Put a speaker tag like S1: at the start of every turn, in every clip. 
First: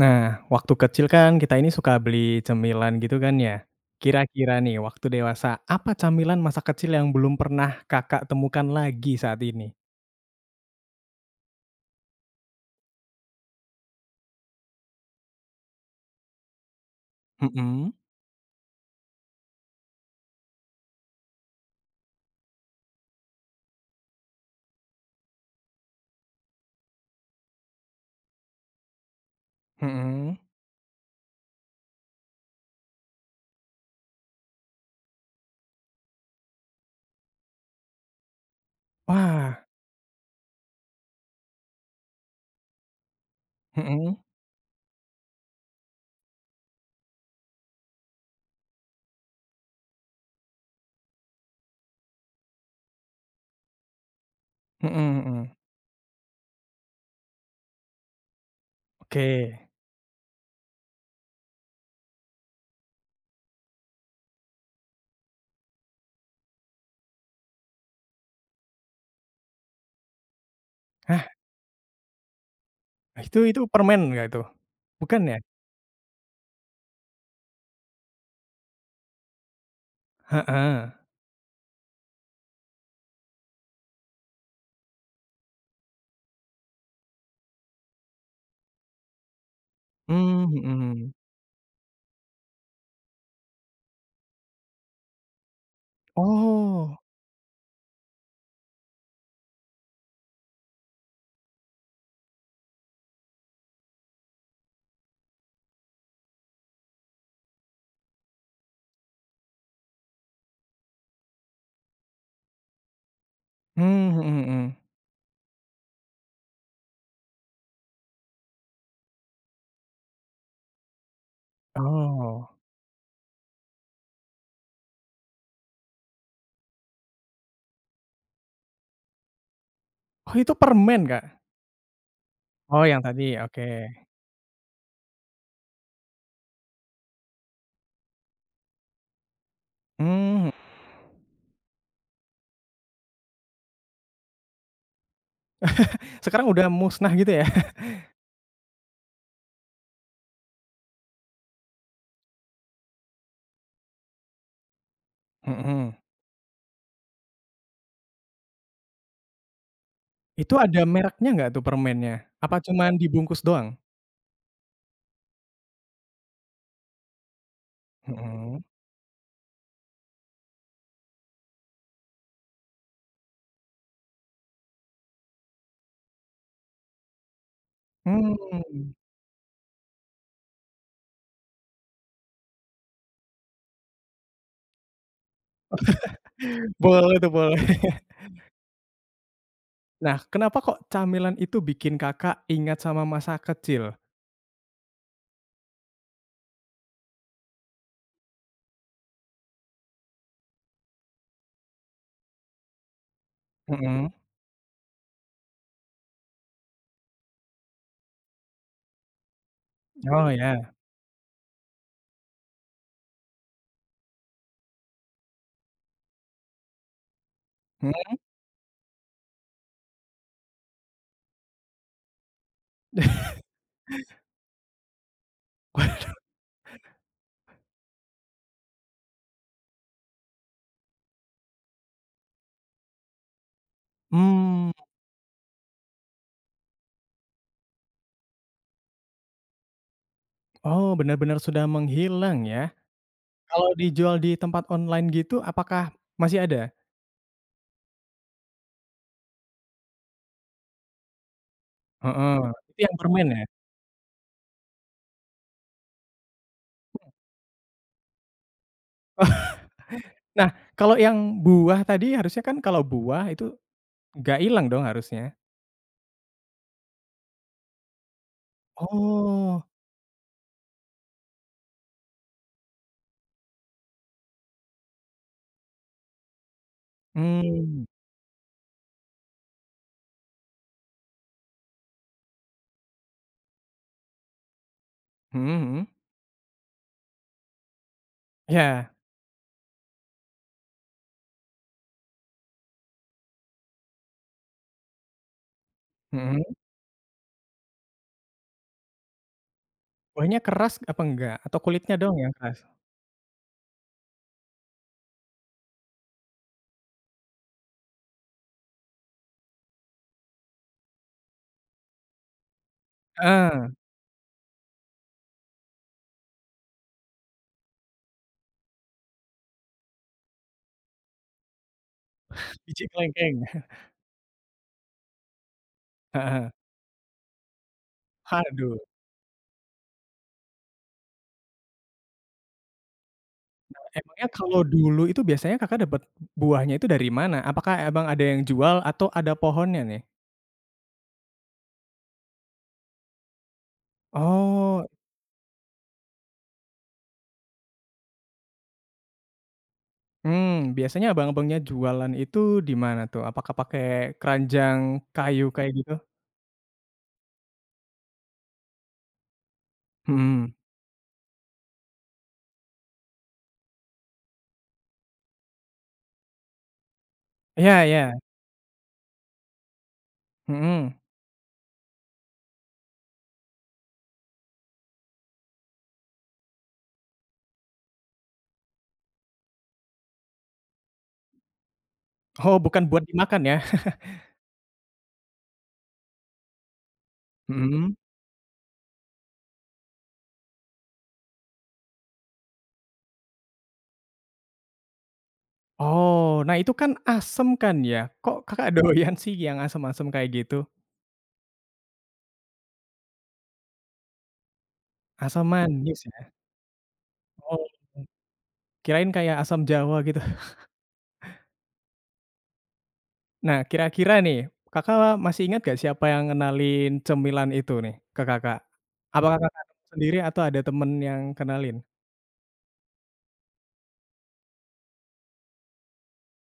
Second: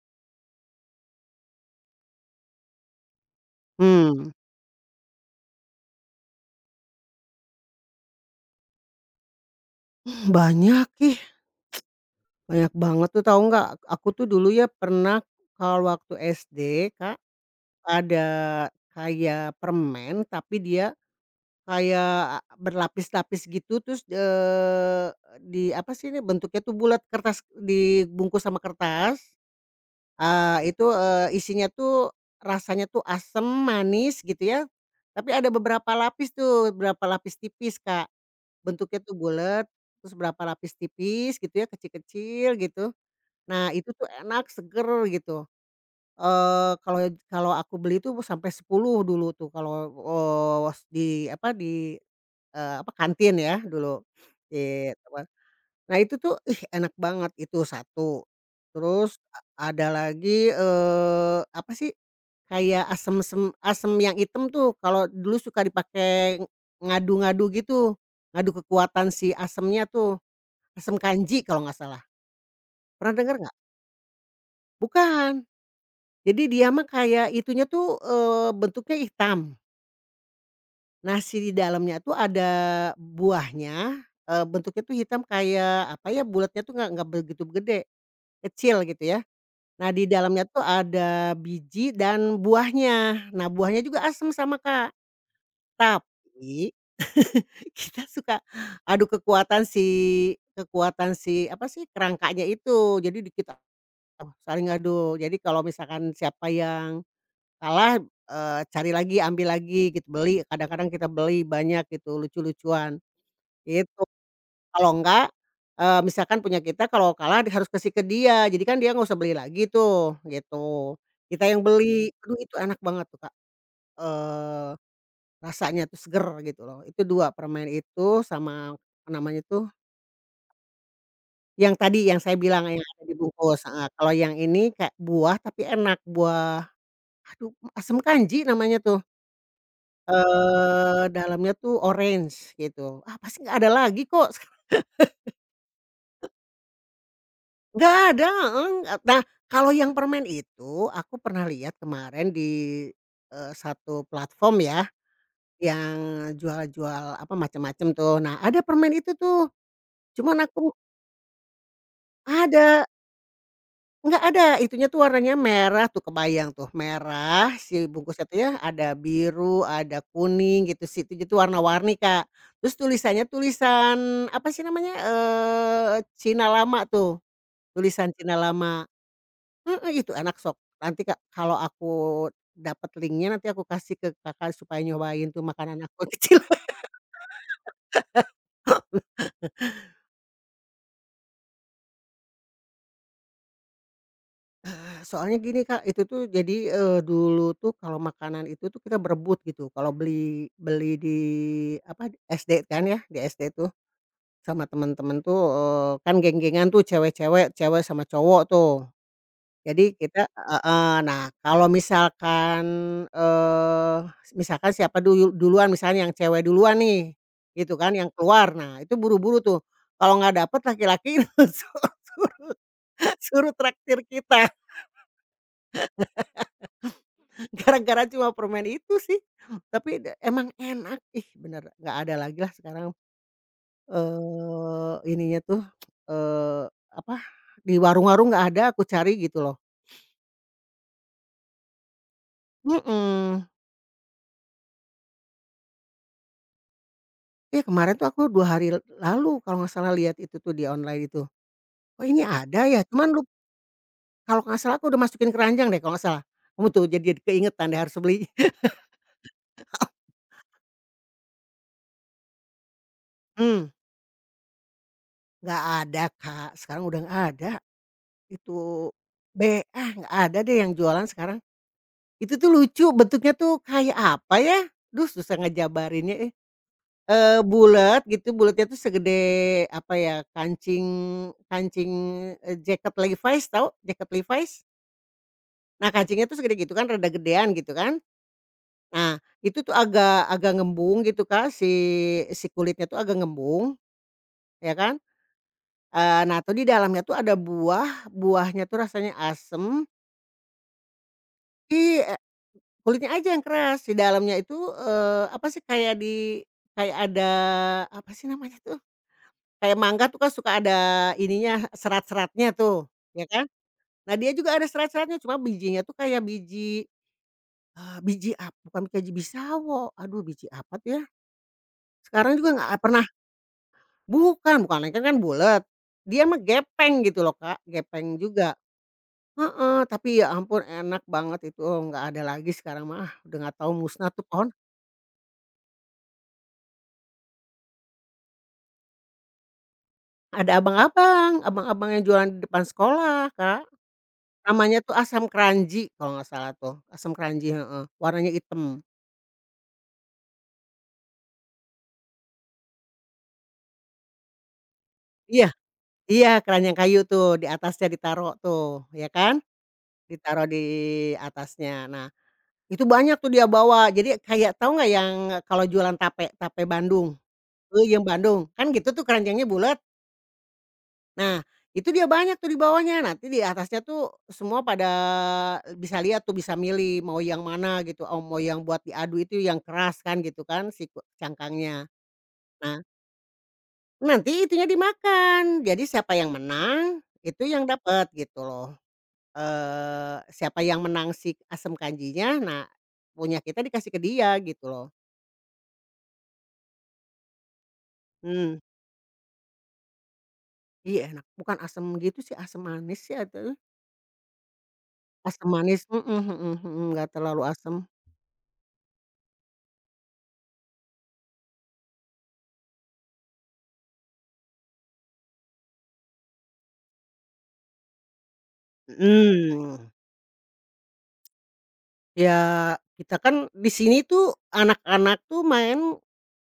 S1: Nah, waktu kecil kan kita ini suka beli cemilan gitu kan ya.
S2: Mmm,
S1: Kira-kira nih waktu dewasa, apa camilan masa kecil yang belum pernah Kakak temukan lagi saat ini?
S2: banyak ih, banyak banget tuh tahu nggak, aku tuh dulu ya pernah kalau waktu SD Kak,
S1: Mhm,
S2: ada kayak permen tapi dia kayak berlapis-lapis gitu terus, di apa sih ini bentuknya tuh bulat kertas dibungkus sama kertas,
S1: mhm.
S2: itu, isinya tuh rasanya tuh asem, manis gitu ya, tapi ada beberapa lapis tuh, beberapa lapis tipis Kak. Bentuknya tuh
S1: Wah,
S2: bulat terus berapa lapis tipis gitu ya, kecil-kecil gitu. Nah itu tuh
S1: mhm,
S2: enak, seger gitu. Eee, kalau kalau aku beli tuh sampai 10 dulu tuh kalau, di apa, di, apa, kantin ya dulu. Di
S1: mhm mhm.
S2: Nah itu tuh, ih enak banget itu satu. Terus
S1: Oke.
S2: ada lagi, apa sih, kayak asem yang hitam tuh kalau dulu suka dipakai ngadu-ngadu gitu, ngadu kekuatan si asemnya tuh, asem
S1: Hah,
S2: kanji kalau nggak salah. Pernah dengar
S1: itu
S2: nggak?
S1: itu permen nggak itu? Bukan ya?
S2: Bukan. Jadi dia mah kayak itunya tuh, bentuknya hitam.
S1: Heeh.
S2: Nasi di dalamnya tuh ada buahnya, bentuknya tuh hitam kayak apa ya, bulatnya tuh nggak begitu gede, kecil gitu ya. Nah, di dalamnya
S1: Mmm,
S2: tuh
S1: mhm.
S2: ada biji dan buahnya. Nah, buahnya juga asem sama, Kak. Tapi
S1: Oh,
S2: kita suka adu kekuatan si apa sih, kerangkanya itu. Jadi kita saling adu. Jadi kalau misalkan siapa yang kalah, cari lagi, ambil lagi gitu, beli. Kadang-kadang kita beli banyak gitu, lucu-lucuan, gitu.
S1: mmm, mhm mhm.
S2: Kalau enggak, misalkan punya kita kalau kalah harus kasih ke dia, jadi kan dia nggak usah beli lagi tuh, gitu. Kita yang beli, aduh
S1: Oh.
S2: itu enak banget tuh Kak, eee, rasanya tuh seger gitu loh. Itu 2 permen itu sama apa namanya tuh,
S1: Oh itu permen, Kak?
S2: yang tadi yang saya bilang yang
S1: Oh yang
S2: ada
S1: tadi, oke.
S2: dibungkus, heeh. Kalau yang ini kayak buah tapi enak, buah aduh asam kanji namanya tuh,
S1: Mmm,
S2: dalamnya tuh orange gitu. Ah, pasti nggak ada lagi kok.
S1: sekarang udah musnah gitu ya?
S2: Nggak ada, heeh, nggak nah, kalau yang permen itu aku pernah lihat kemarin di, satu platform ya,
S1: Mhm.
S2: yang jual-jual apa macam-macam tuh. Nah, ada permen itu tuh, cuman
S1: Itu
S2: aku
S1: ada mereknya nggak tuh permennya? Apa
S2: ada,
S1: cuman dibungkus doang?
S2: nggak ada, itunya tuh warnanya merah tuh kebayang tuh, merah si bungkusnya tuh ya,
S1: Mhm,
S2: ada biru, ada kuning gitu, si itu tuh warna-warni, Kak. Terus tulisannya tulisan apa sih namanya, eh Cina lama tuh, tulisan Cina lama.
S1: mmm,
S2: Heeh, itu enak sok. Nanti kak kalau aku dapat linknya nanti aku kasih ke Kakak supaya nyobain tuh makanan aku kecil.
S1: boleh tuh boleh. Nah, kenapa kok camilan itu bikin Kakak ingat sama masa kecil?
S2: Soalnya gini Kak, itu tuh jadi, dulu tuh kalau makanan itu tuh kita berebut gitu, kalau beli beli di apa, SD kan ya, di SD tuh
S1: Mhm,
S2: sama teman-teman tuh, kan geng-gengan tuh cewek-cewek, cewek sama cowok tuh. Jadi kita
S1: oh ya,
S2: heeh. Nah, kalau misalkan, eee, siapa dulu duluan, misalnya yang cewek duluan nih, gitu kan, yang
S1: mhm,
S2: keluar. Nah, itu buru-buru tuh, kalau nggak dapet laki-laki su suruh traktir kita, gara-gara cuma permen itu sih. Tapi emang enak, ih bener, nggak ada lagi lah sekarang,
S1: mmm,
S2: ininya tuh, eee, apa, di warung-warung nggak ada aku cari gitu loh.
S1: oh benar-benar sudah menghilang ya.
S2: Mhm.
S1: Kalau dijual di tempat online gitu apakah masih ada?
S2: Iya kemarin tuh aku 2 hari lalu kalau nggak salah lihat itu tuh di online itu, "Oh ini
S1: Heeh,
S2: ada
S1: itu
S2: ya?"
S1: yang
S2: Cuman
S1: permen ya?
S2: kalau nggak salah aku udah masukin keranjang deh kalau nggak salah. Kamu tuh jadi keingetan deh harus beli.
S1: Nah, kalau yang buah tadi harusnya kan kalau buah itu
S2: Hmm,
S1: nggak hilang dong harusnya?
S2: nggak ada Kak, sekarang udah nggak ada, itu
S1: Oh,
S2: ah, nggak ada deh yang jualan sekarang. Itu tuh lucu bentuknya tuh kayak apa ya, duh susah ngejabarinnya, eh. Eee,
S1: mmm,
S2: bulet gitu, bulatnya tuh segede apa ya, kancing kancing, jaket Levi's tahu? Jaket Levi's?
S1: mhm mhm,
S2: Nah, kancingnya tuh segede gitu kan, rada gedean gitu kan.
S1: iya.
S2: Nah, itu tuh agak agak ngembung gitu, Kak, si si kulitnya tuh agak ngembung, ya kan. Nah tuh
S1: Mhm,
S2: di dalamnya tuh ada buahnya tuh rasanya asem,
S1: kuahnya keras apa enggak? Atau kulitnya
S2: di
S1: doang
S2: eee,
S1: yang keras?
S2: kulitnya aja yang keras. Di dalamnya itu, apa sih, kayak ada, apa sih namanya tuh, kayak mangga tuh kan suka ada ininya, serat-seratnya tuh, ya kan.
S1: Heeh,
S2: Nah, dia juga ada serat-seratnya, cuma bijinya tuh kayak biji, biji apa bukan kayak biji sawo, aduh biji apa tuh ya? Sekarang juga nggak
S1: biji
S2: pernah
S1: klengkeng.
S2: bukan bukan, lengket kan kan bulet, dia mah
S1: Heeh.
S2: gepeng gitu loh Kak, gepeng juga
S1: Aduh,
S2: heeh, tapi ya ampun enak banget itu, nggak ada lagi sekarang mah, ah, udah nggak tahu musnah tuh
S1: emangnya
S2: pohon.
S1: kalau dulu itu biasanya Kakak dapat buahnya itu dari mana? Apakah abang ada yang jual atau ada pohonnya nih?
S2: Ada abang-abang, yang jualan di depan sekolah Kak, namanya
S1: Oh,
S2: tuh asam keranji kalau nggak salah tuh, asam keranji, heeh, warnanya hitam.
S1: mmm, biasanya abang-abangnya jualan itu di mana tuh? Apakah pakai keranjang kayu
S2: Iya
S1: kayak gitu?
S2: iya, keranjang kayu tuh, di atasnya ditaro tuh, ya kan, ditaro
S1: Mhm.
S2: di atasnya. Nah Itu banyak tuh dia bawa, jadi kayak tahu nggak yang kalau jualan tape, tape Bandung,
S1: Iya
S2: Eh,
S1: iya,
S2: yang Bandung, kan gitu tuh keranjangnya bulat.
S1: mhm.
S2: Nah, itu dia banyak tuh dibawanya, nanti di atasnya tuh semua pada bisa lihat tuh, bisa milih mau yang mana gitu, oh mau yang buat diadu itu yang keras kan gitu kan si cangkangnya.
S1: Oh,
S2: Nah,
S1: bukan buat dimakan ya?
S2: nanti itunya dimakan, jadi siapa yang menang itu yang
S1: Mhm.
S2: dapat gitu loh, siapa yang menang si asam kanjinya, nah punya kita dikasih ke dia gitu loh.
S1: Oh, nah itu kan asem kan ya? Kok
S2: Mhm.
S1: Kakak doyan sih yang asem-asem kayak gitu?
S2: Iya enak, bukan asam gitu sih, asam manis sih atau
S1: Asam
S2: asam manis,
S1: manis
S2: mhm
S1: ya?
S2: mhm mhm, nggak terlalu
S1: Oh,
S2: asam.
S1: kirain kayak asam Jawa gitu. Nah, kira-kira nih, Kakak masih ingat gak siapa yang ngenalin cemilan itu nih ke Kakak? Apakah Kakak
S2: Mhm.
S1: nemu sendiri atau ada temen yang kenalin?
S2: Ya kita kan di sini tuh anak-anak tuh main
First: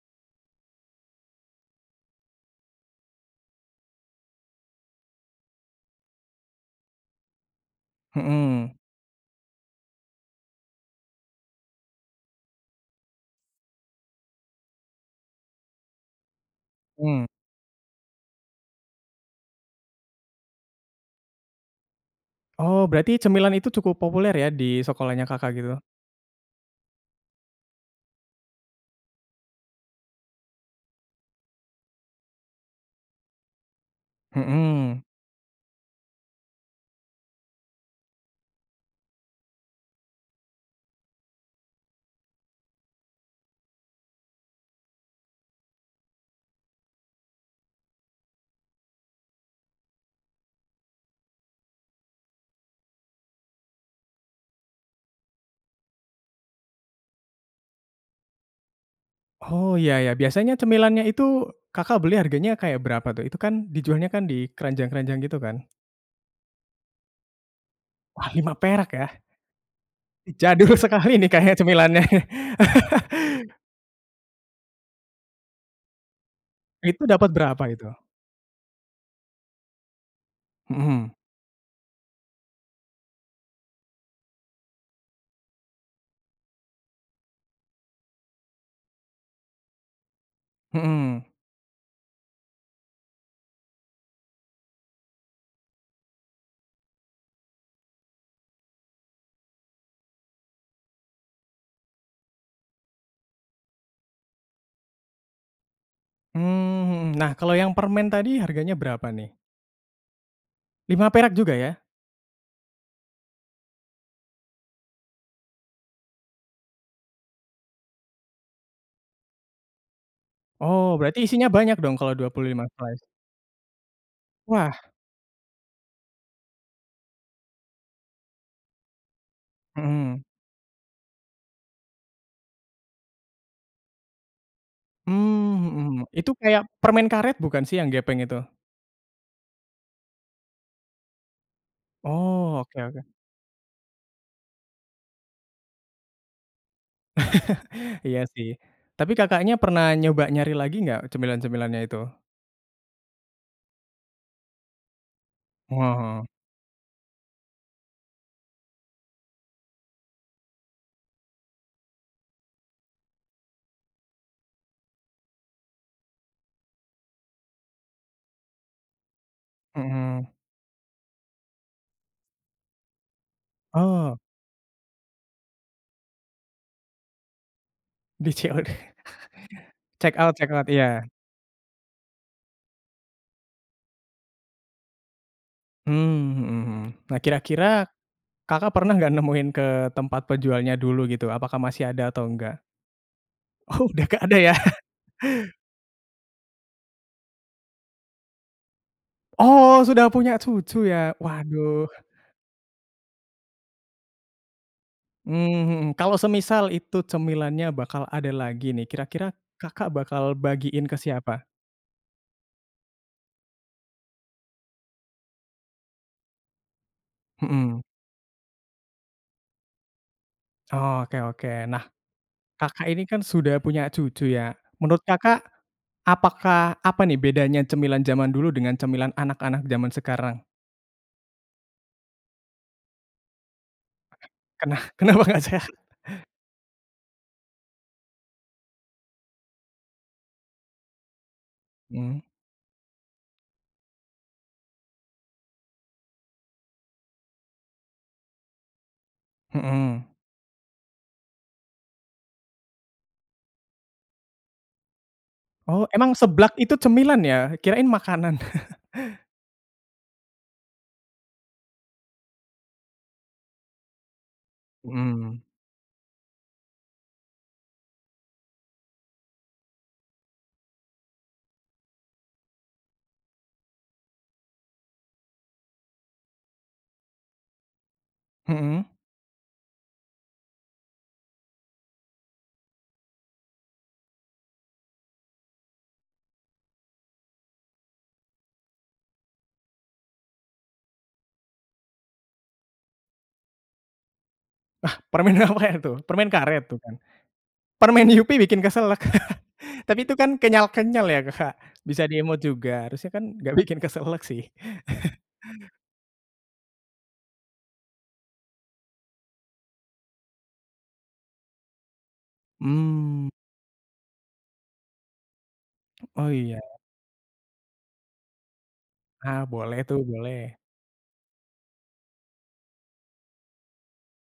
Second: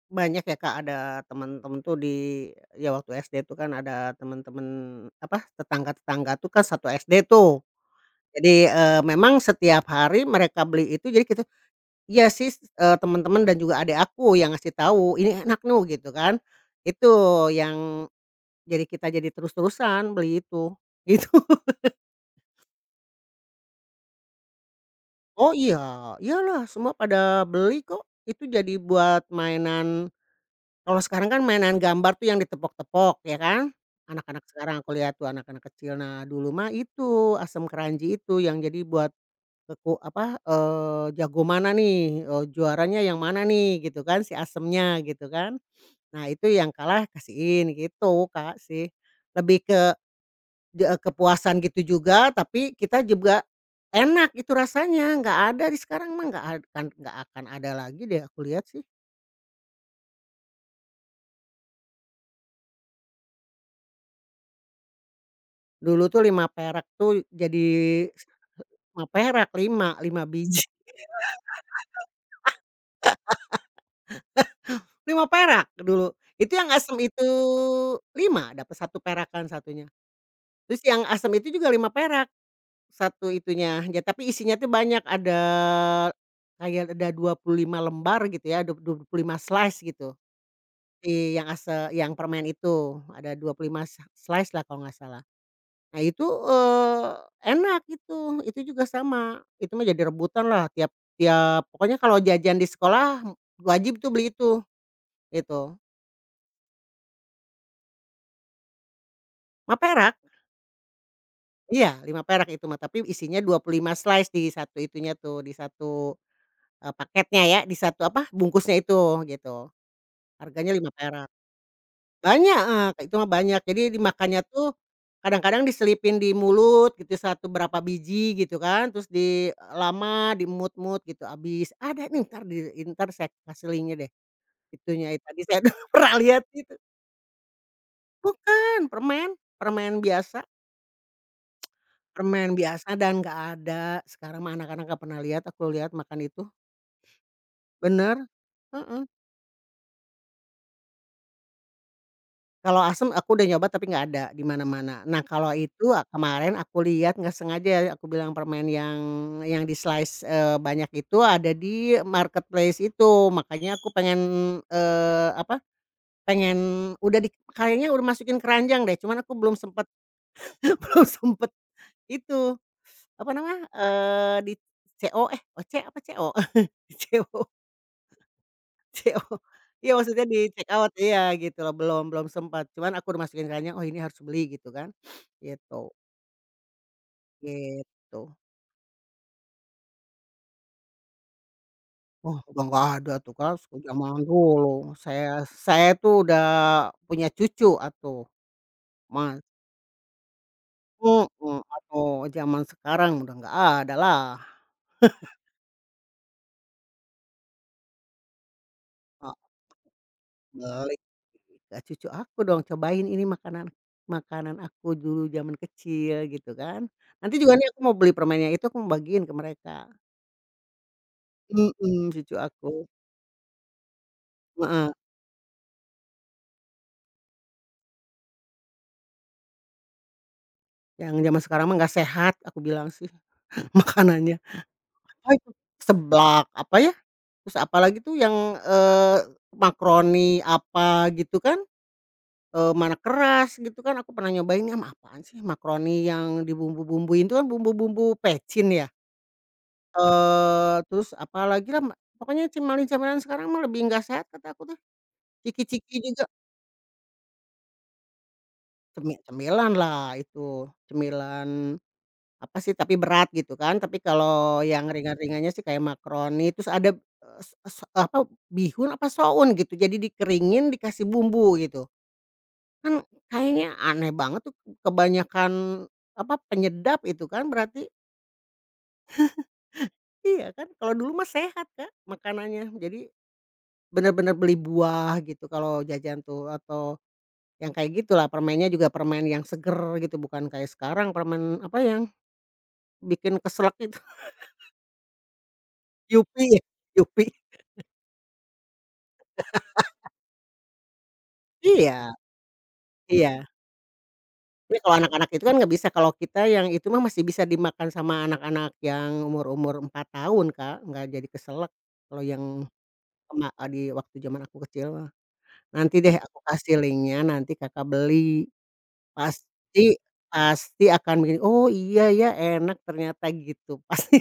S2: banyak ya Kak, ada temen-temen tuh ya waktu SD tuh kan ada temen-temen apa, tetangga-tetangga tuh kan satu SD tuh. Jadi,
S1: Mhm,
S2: memang setiap hari mereka beli itu jadi kita iya sih, temen-temen dan juga adek aku yang ngasih tahu, "Ini enak nuh," gitu kan.
S1: mmm.
S2: Itu yang Jadi kita jadi terus-terusan beli itu, gitu.
S1: Oh, berarti cemilan itu cukup populer ya di sekolahnya Kakak
S2: Oh
S1: gitu?
S2: iya, iyalah semua pada beli kok, itu jadi buat mainan kalau sekarang kan mainan gambar tuh yang ditepok-tepok ya kan, anak-anak sekarang aku
S1: Mhm.
S2: lihat tuh anak-anak kecil. Nah dulu mah itu asam keranji itu yang jadi buat apa, jago mana nih, juaranya yang mana nih gitu kan si asemnya, gitu kan. Nah itu yang kalah kasihin gitu Kak sih, lebih kepuasan gitu juga, tapi kita juga enak itu rasanya, nggak ada di sekarang mah nggak akan ada lagi deh aku lihat sih.
S1: Oh, iya iya. Biasanya cemilannya itu Kakak beli harganya kayak berapa tuh? Itu kan dijualnya kan di keranjang-keranjang gitu kan?
S2: Dulu tuh 5 perak tuh jadi
S1: Wah, lima perak
S2: 5
S1: ya?
S2: perak, 5 5 biji,
S1: Jadul sekali nih kayaknya cemilannya.
S2: 5 perak dulu. Itu yang asem
S1: Itu dapat
S2: itu
S1: berapa itu?
S2: 5 dapat 1 perakan satunya. Terus yang
S1: Mhm.
S2: asem itu juga 5 perak, satu itunya, ya tapi isinya tuh banyak, ada kayak ada 25 lembar gitu ya, 25 slice gitu.
S1: Mhm,
S2: Si yang yang permen itu, ada 25 slice lah kalau nggak salah. Nah itu, enak itu juga sama, itu mah jadi rebutan lah tiap tiap pokoknya kalau jajan di sekolah wajib tuh beli itu, gitu.
S1: mmm, mhm. Nah, kalau yang permen tadi harganya berapa nih?
S2: Lima perak,
S1: 5 perak juga ya?
S2: iya lima perak itu mah, tapi isinya 25 slice di satu itunya tuh, di satu, paketnya ya, di satu apa, bungkusnya itu, gitu. Harganya
S1: Oh,
S2: 5
S1: berarti
S2: perak.
S1: isinya banyak dong kalau dua puluh
S2: Banyak,
S1: lima slice?
S2: itu mah banyak. Jadi dimakannya
S1: Wah,
S2: tuh kadang-kadang diselipin di mulut gitu, satu berapa biji gitu kan, terus
S1: mhm.
S2: lama, diemut mut gitu, habis. Ada nih entar saya kasih linknya deh, itunya itu tadi
S1: Mmm,
S2: saya
S1: mhm mhm.
S2: pernah
S1: Itu
S2: lihat
S1: kayak
S2: itu.
S1: permen karet bukan sih yang gepeng itu?
S2: Bukan, permen, permen biasa, permen
S1: Oh, oke
S2: biasa
S1: oke.
S2: dan nggak ada. Sekarang mah anak-anak nggak pernah lihat, aku lihat makan itu. Bener,
S1: Iya sih.
S2: heeh.
S1: Tapi Kakaknya pernah nyoba nyari lagi nggak cemilan-cemilannya itu?
S2: Kalau asem aku udah nyoba tapi nggak ada di mana-mana. Nah kalau itu
S1: Heeh,
S2: kemarin aku lihat nggak sengaja ya aku bilang permen yang di-slice, banyak itu ada di marketplace itu. Makanya aku pengen, eee, apa, pengen udah kayaknya udah masukin keranjang deh cuman aku belum sempet
S1: mhm.
S2: belum sempet itu, apa namanya,
S1: Oh,
S2: di CO eh, OC apa CO? CO.
S1: di COD.
S2: CO. Iya maksudnya di
S1: Check out,
S2: check out
S1: iya.
S2: iya gitu loh, belum belum sempat. Cuman aku udah masukin keranjang, "Oh ini harus beli," gitu kan. Gitu,
S1: Mmm, mhm mhm. Nah, kira-kira
S2: gitu.
S1: Kakak pernah nggak nemuin ke tempat penjualnya dulu gitu, apakah masih ada atau
S2: Oh
S1: enggak?
S2: udah nggak ada tuh kan,
S1: Oh, udah
S2: zaman
S1: nggak ada ya?
S2: dulu. Saya saya tuh udah punya cucu atuh, Mas.
S1: Oh, sudah punya cucu ya?
S2: Mhm,
S1: Waduh,
S2: atuh zaman sekarang udah nggak ada lah.
S1: mmm, mhm, kalau semisal itu cemilannya bakal ada lagi nih, kira-kira
S2: Heeh,
S1: Kakak bakal bagiin
S2: beli
S1: ke siapa?
S2: ke cucu aku dong, "Cobain ini makanan makanan aku dulu zaman kecil," gitu kan. Nanti juga nih aku
S1: Mhm,
S2: mau beli permennya itu, aku mau bagiin ke mereka.
S1: oh, oke oke. Nah,
S2: Mhm, cucu aku,
S1: Kakak ini kan sudah punya cucu ya,
S2: heeh,
S1: menurut Kakak, apakah apa nih bedanya cemilan zaman dulu dengan cemilan anak-anak zaman sekarang?
S2: yang zaman sekarang mah nggak sehat aku bilang sih makanannya.
S1: Kena kenapa
S2: Ah
S1: nggak
S2: itu
S1: sehat?
S2: seblak, apa ya, terus apalagi tuh yang, eee, makaroni apa gitu kan,
S1: Mmm,
S2: mana keras gitu kan, aku pernah nyobain ya, apaan sih makaroni yang dibumbu-bumbuin itu kan bumbu-bumbu pecin ya,
S1: mhm.
S2: terus apalagi lah, pokoknya cemilan-cemilan sekarang mah lebih nggak sehat kata aku tuh,
S1: Oh,
S2: ciki-ciki
S1: emang
S2: juga,
S1: seblak itu cemilan ya? Kirain makanan.
S2: cemilan lah itu, cemilan apa sih, tapi berat gitu kan. Tapi kalau yang
S1: Mhm,
S2: ringan-ringannya sih kayak makaroni, terus ada, eee, se se apa, bihun apa soun gitu. Jadi dikeringin, dikasih bumbu gitu. Kan kayaknya aneh banget tuh kebanyakan, apa, penyedap itu kan berarti.
S1: mhm.
S2: Iya kan, kalau dulu mah sehat kan makanannya. Jadi benar-benar beli buah gitu kalau jajan tuh atau yang kayak gitulah, permennya juga permen yang seger gitu, bukan kayak sekarang permen, apa, yang bikin keselak itu.
S1: Permen apa ya tuh? Permen
S2: Yupi ya?
S1: karet tuh?
S2: Yupi.
S1: Permen Yupi bikin keselak. Tapi itu kan kenyal-kenyal ya, kak. Bisa
S2: Iya.
S1: di-emot juga, harusnya kan
S2: Iya,
S1: nggak bikin keselak sih.
S2: ini kalau anak-anak itu kan nggak bisa, kalau kita yang itu mah masih bisa dimakan sama anak-anak yang umur-umur 4 tahun, Kak, nggak jadi keselak kalau yang
S1: Hmm,
S2: di waktu zaman aku kecil mah. Nanti deh
S1: oh
S2: aku
S1: iya,
S2: kasih linknya, nanti Kakak beli,
S1: ah, boleh
S2: pasti
S1: tuh, boleh.
S2: pasti akan begini, "Oh iya ya enak ternyata," gitu, pasti.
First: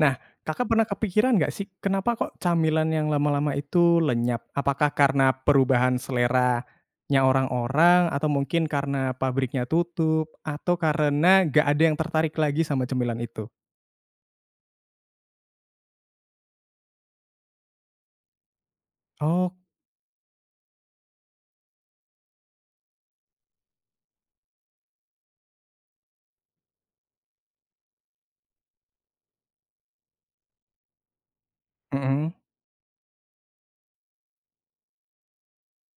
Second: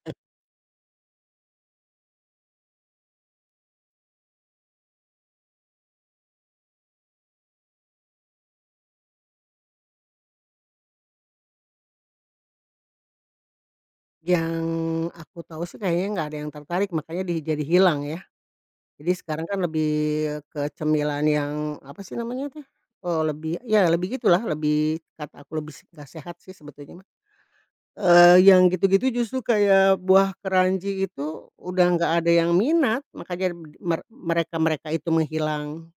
S1: Nah, Kakak pernah kepikiran nggak sih, kenapa kok camilan yang lama-lama itu lenyap? Apakah karena perubahan seleranya orang-orang, atau mungkin karena pabriknya tutup, atau karena nggak ada yang tertarik lagi sama cemilan itu?
S2: Yang aku tahu sih kayaknya nggak ada yang tertarik, makanya jadi hilang ya. Jadi sekarang
S1: Oh,
S2: kan lebih ke cemilan yang, apa sih namanya tuh, lebih ya lebih gitulah, lebih kata aku lebih nggak sehat sih sebetulnya mah. Yang gitu-gitu justru kayak buah keranji itu udah nggak ada
S1: mhm.
S2: yang minat, makanya mereka-mereka itu menghilang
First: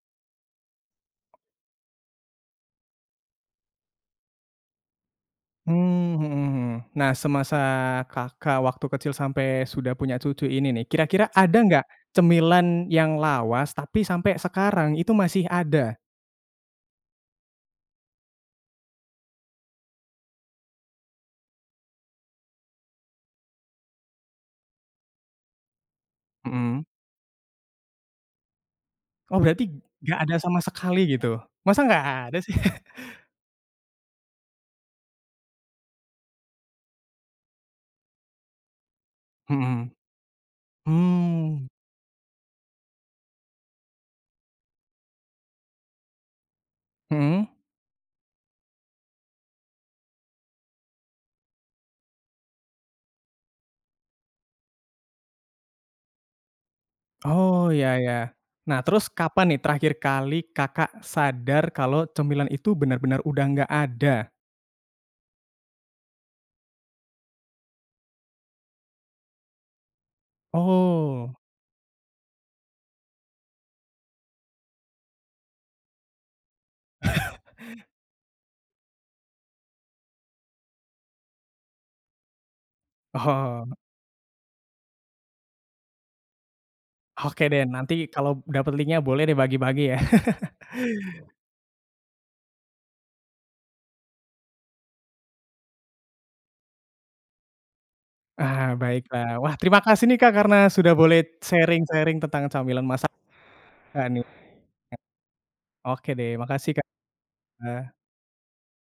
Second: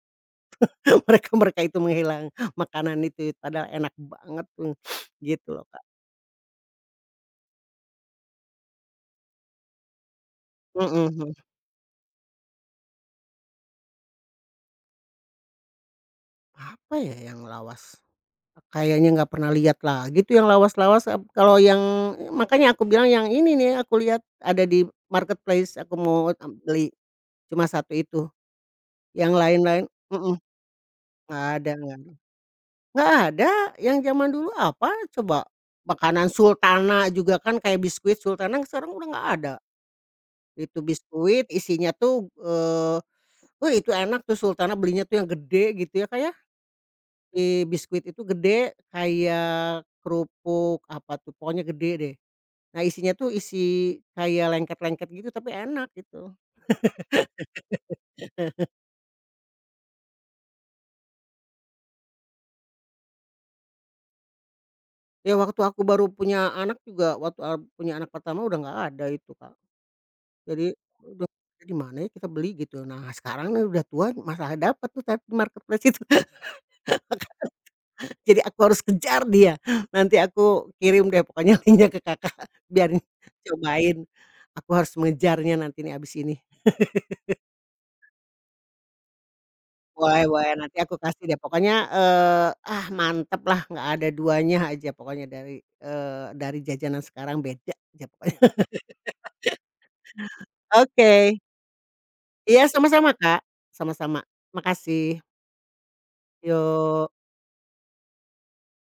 S2: makanan itu, padahal enak banget tuh, gitu loh Kak.
S1: Mmm, mhm mhm. Nah, semasa Kakak waktu kecil sampai sudah punya cucu ini nih,
S2: Mhm
S1: kira-kira
S2: mhm.
S1: ada nggak cemilan yang lawas tapi sampai sekarang itu masih ada?
S2: Apa ya yang lawas? Kayaknya nggak pernah lihat lagi tuh yang lawas-lawas, kalau yang makanya aku bilang yang ini nih aku lihat ada di marketplace aku mau, mmm,
S1: Mhm.
S2: beli, cuma satu itu, yang
S1: Oh, berarti
S2: lain-lain
S1: nggak
S2: mhm,
S1: ada sama sekali gitu?
S2: nggak ada
S1: Masa
S2: nggak
S1: nggak
S2: ada
S1: ada sih?
S2: nggak ada yang zaman dulu apa coba, makanan sultana juga kan kayak biskuit sultana sekarang udah nggak ada,
S1: Mhm.
S2: itu biskuit
S1: Mmm,
S2: isinya tuh, wih itu enak tuh sultana belinya tuh yang gede gitu ya kayak ya,
S1: mhm.
S2: si biskuit itu gede kayak kerupuk apa tuh pokoknya gede deh. Nah, isinya tuh isi kayak lengket-lengket gitu, tapi enak gitu.
S1: Oh, ya ya. Nah, terus kapan nih terakhir kali Kakak sadar kalau cemilan itu benar-benar udah nggak ada?
S2: Ya waktu aku baru punya anak juga, waktu punya anak pertama udah nggak ada itu, Kak. Jadi udah
S1: Oh.
S2: di mana ya kita beli gitu. Nah, sekarang nih udah tua masalah dapat tuh tapi marketplace itu. Jadi aku harus kejar dia. Nanti aku kirim deh pokoknya linknya ke Kakak biar
S1: Oh,
S2: cobain. Aku harus mengejarnya nanti nih abis ini.
S1: oke deh, nanti kalau dapat link-nya boleh deh bagi-bagi ya.
S2: Boleh boleh, nanti aku kasih deh pokoknya, ah, mantep lah nggak ada duanya aja pokoknya dari, jajanan sekarang beda aja pokoknya.
S1: Ah, baiklah. Wah, terima kasih nih, Kak, karena sudah boleh
S2: Oke,
S1: sharing-sharing tentang
S2: iya
S1: camilan
S2: sama-sama
S1: masakan
S2: Kak, sama-sama,
S1: nih.
S2: makasih,
S1: Oke deh, makasih,
S2: yok.
S1: Kak.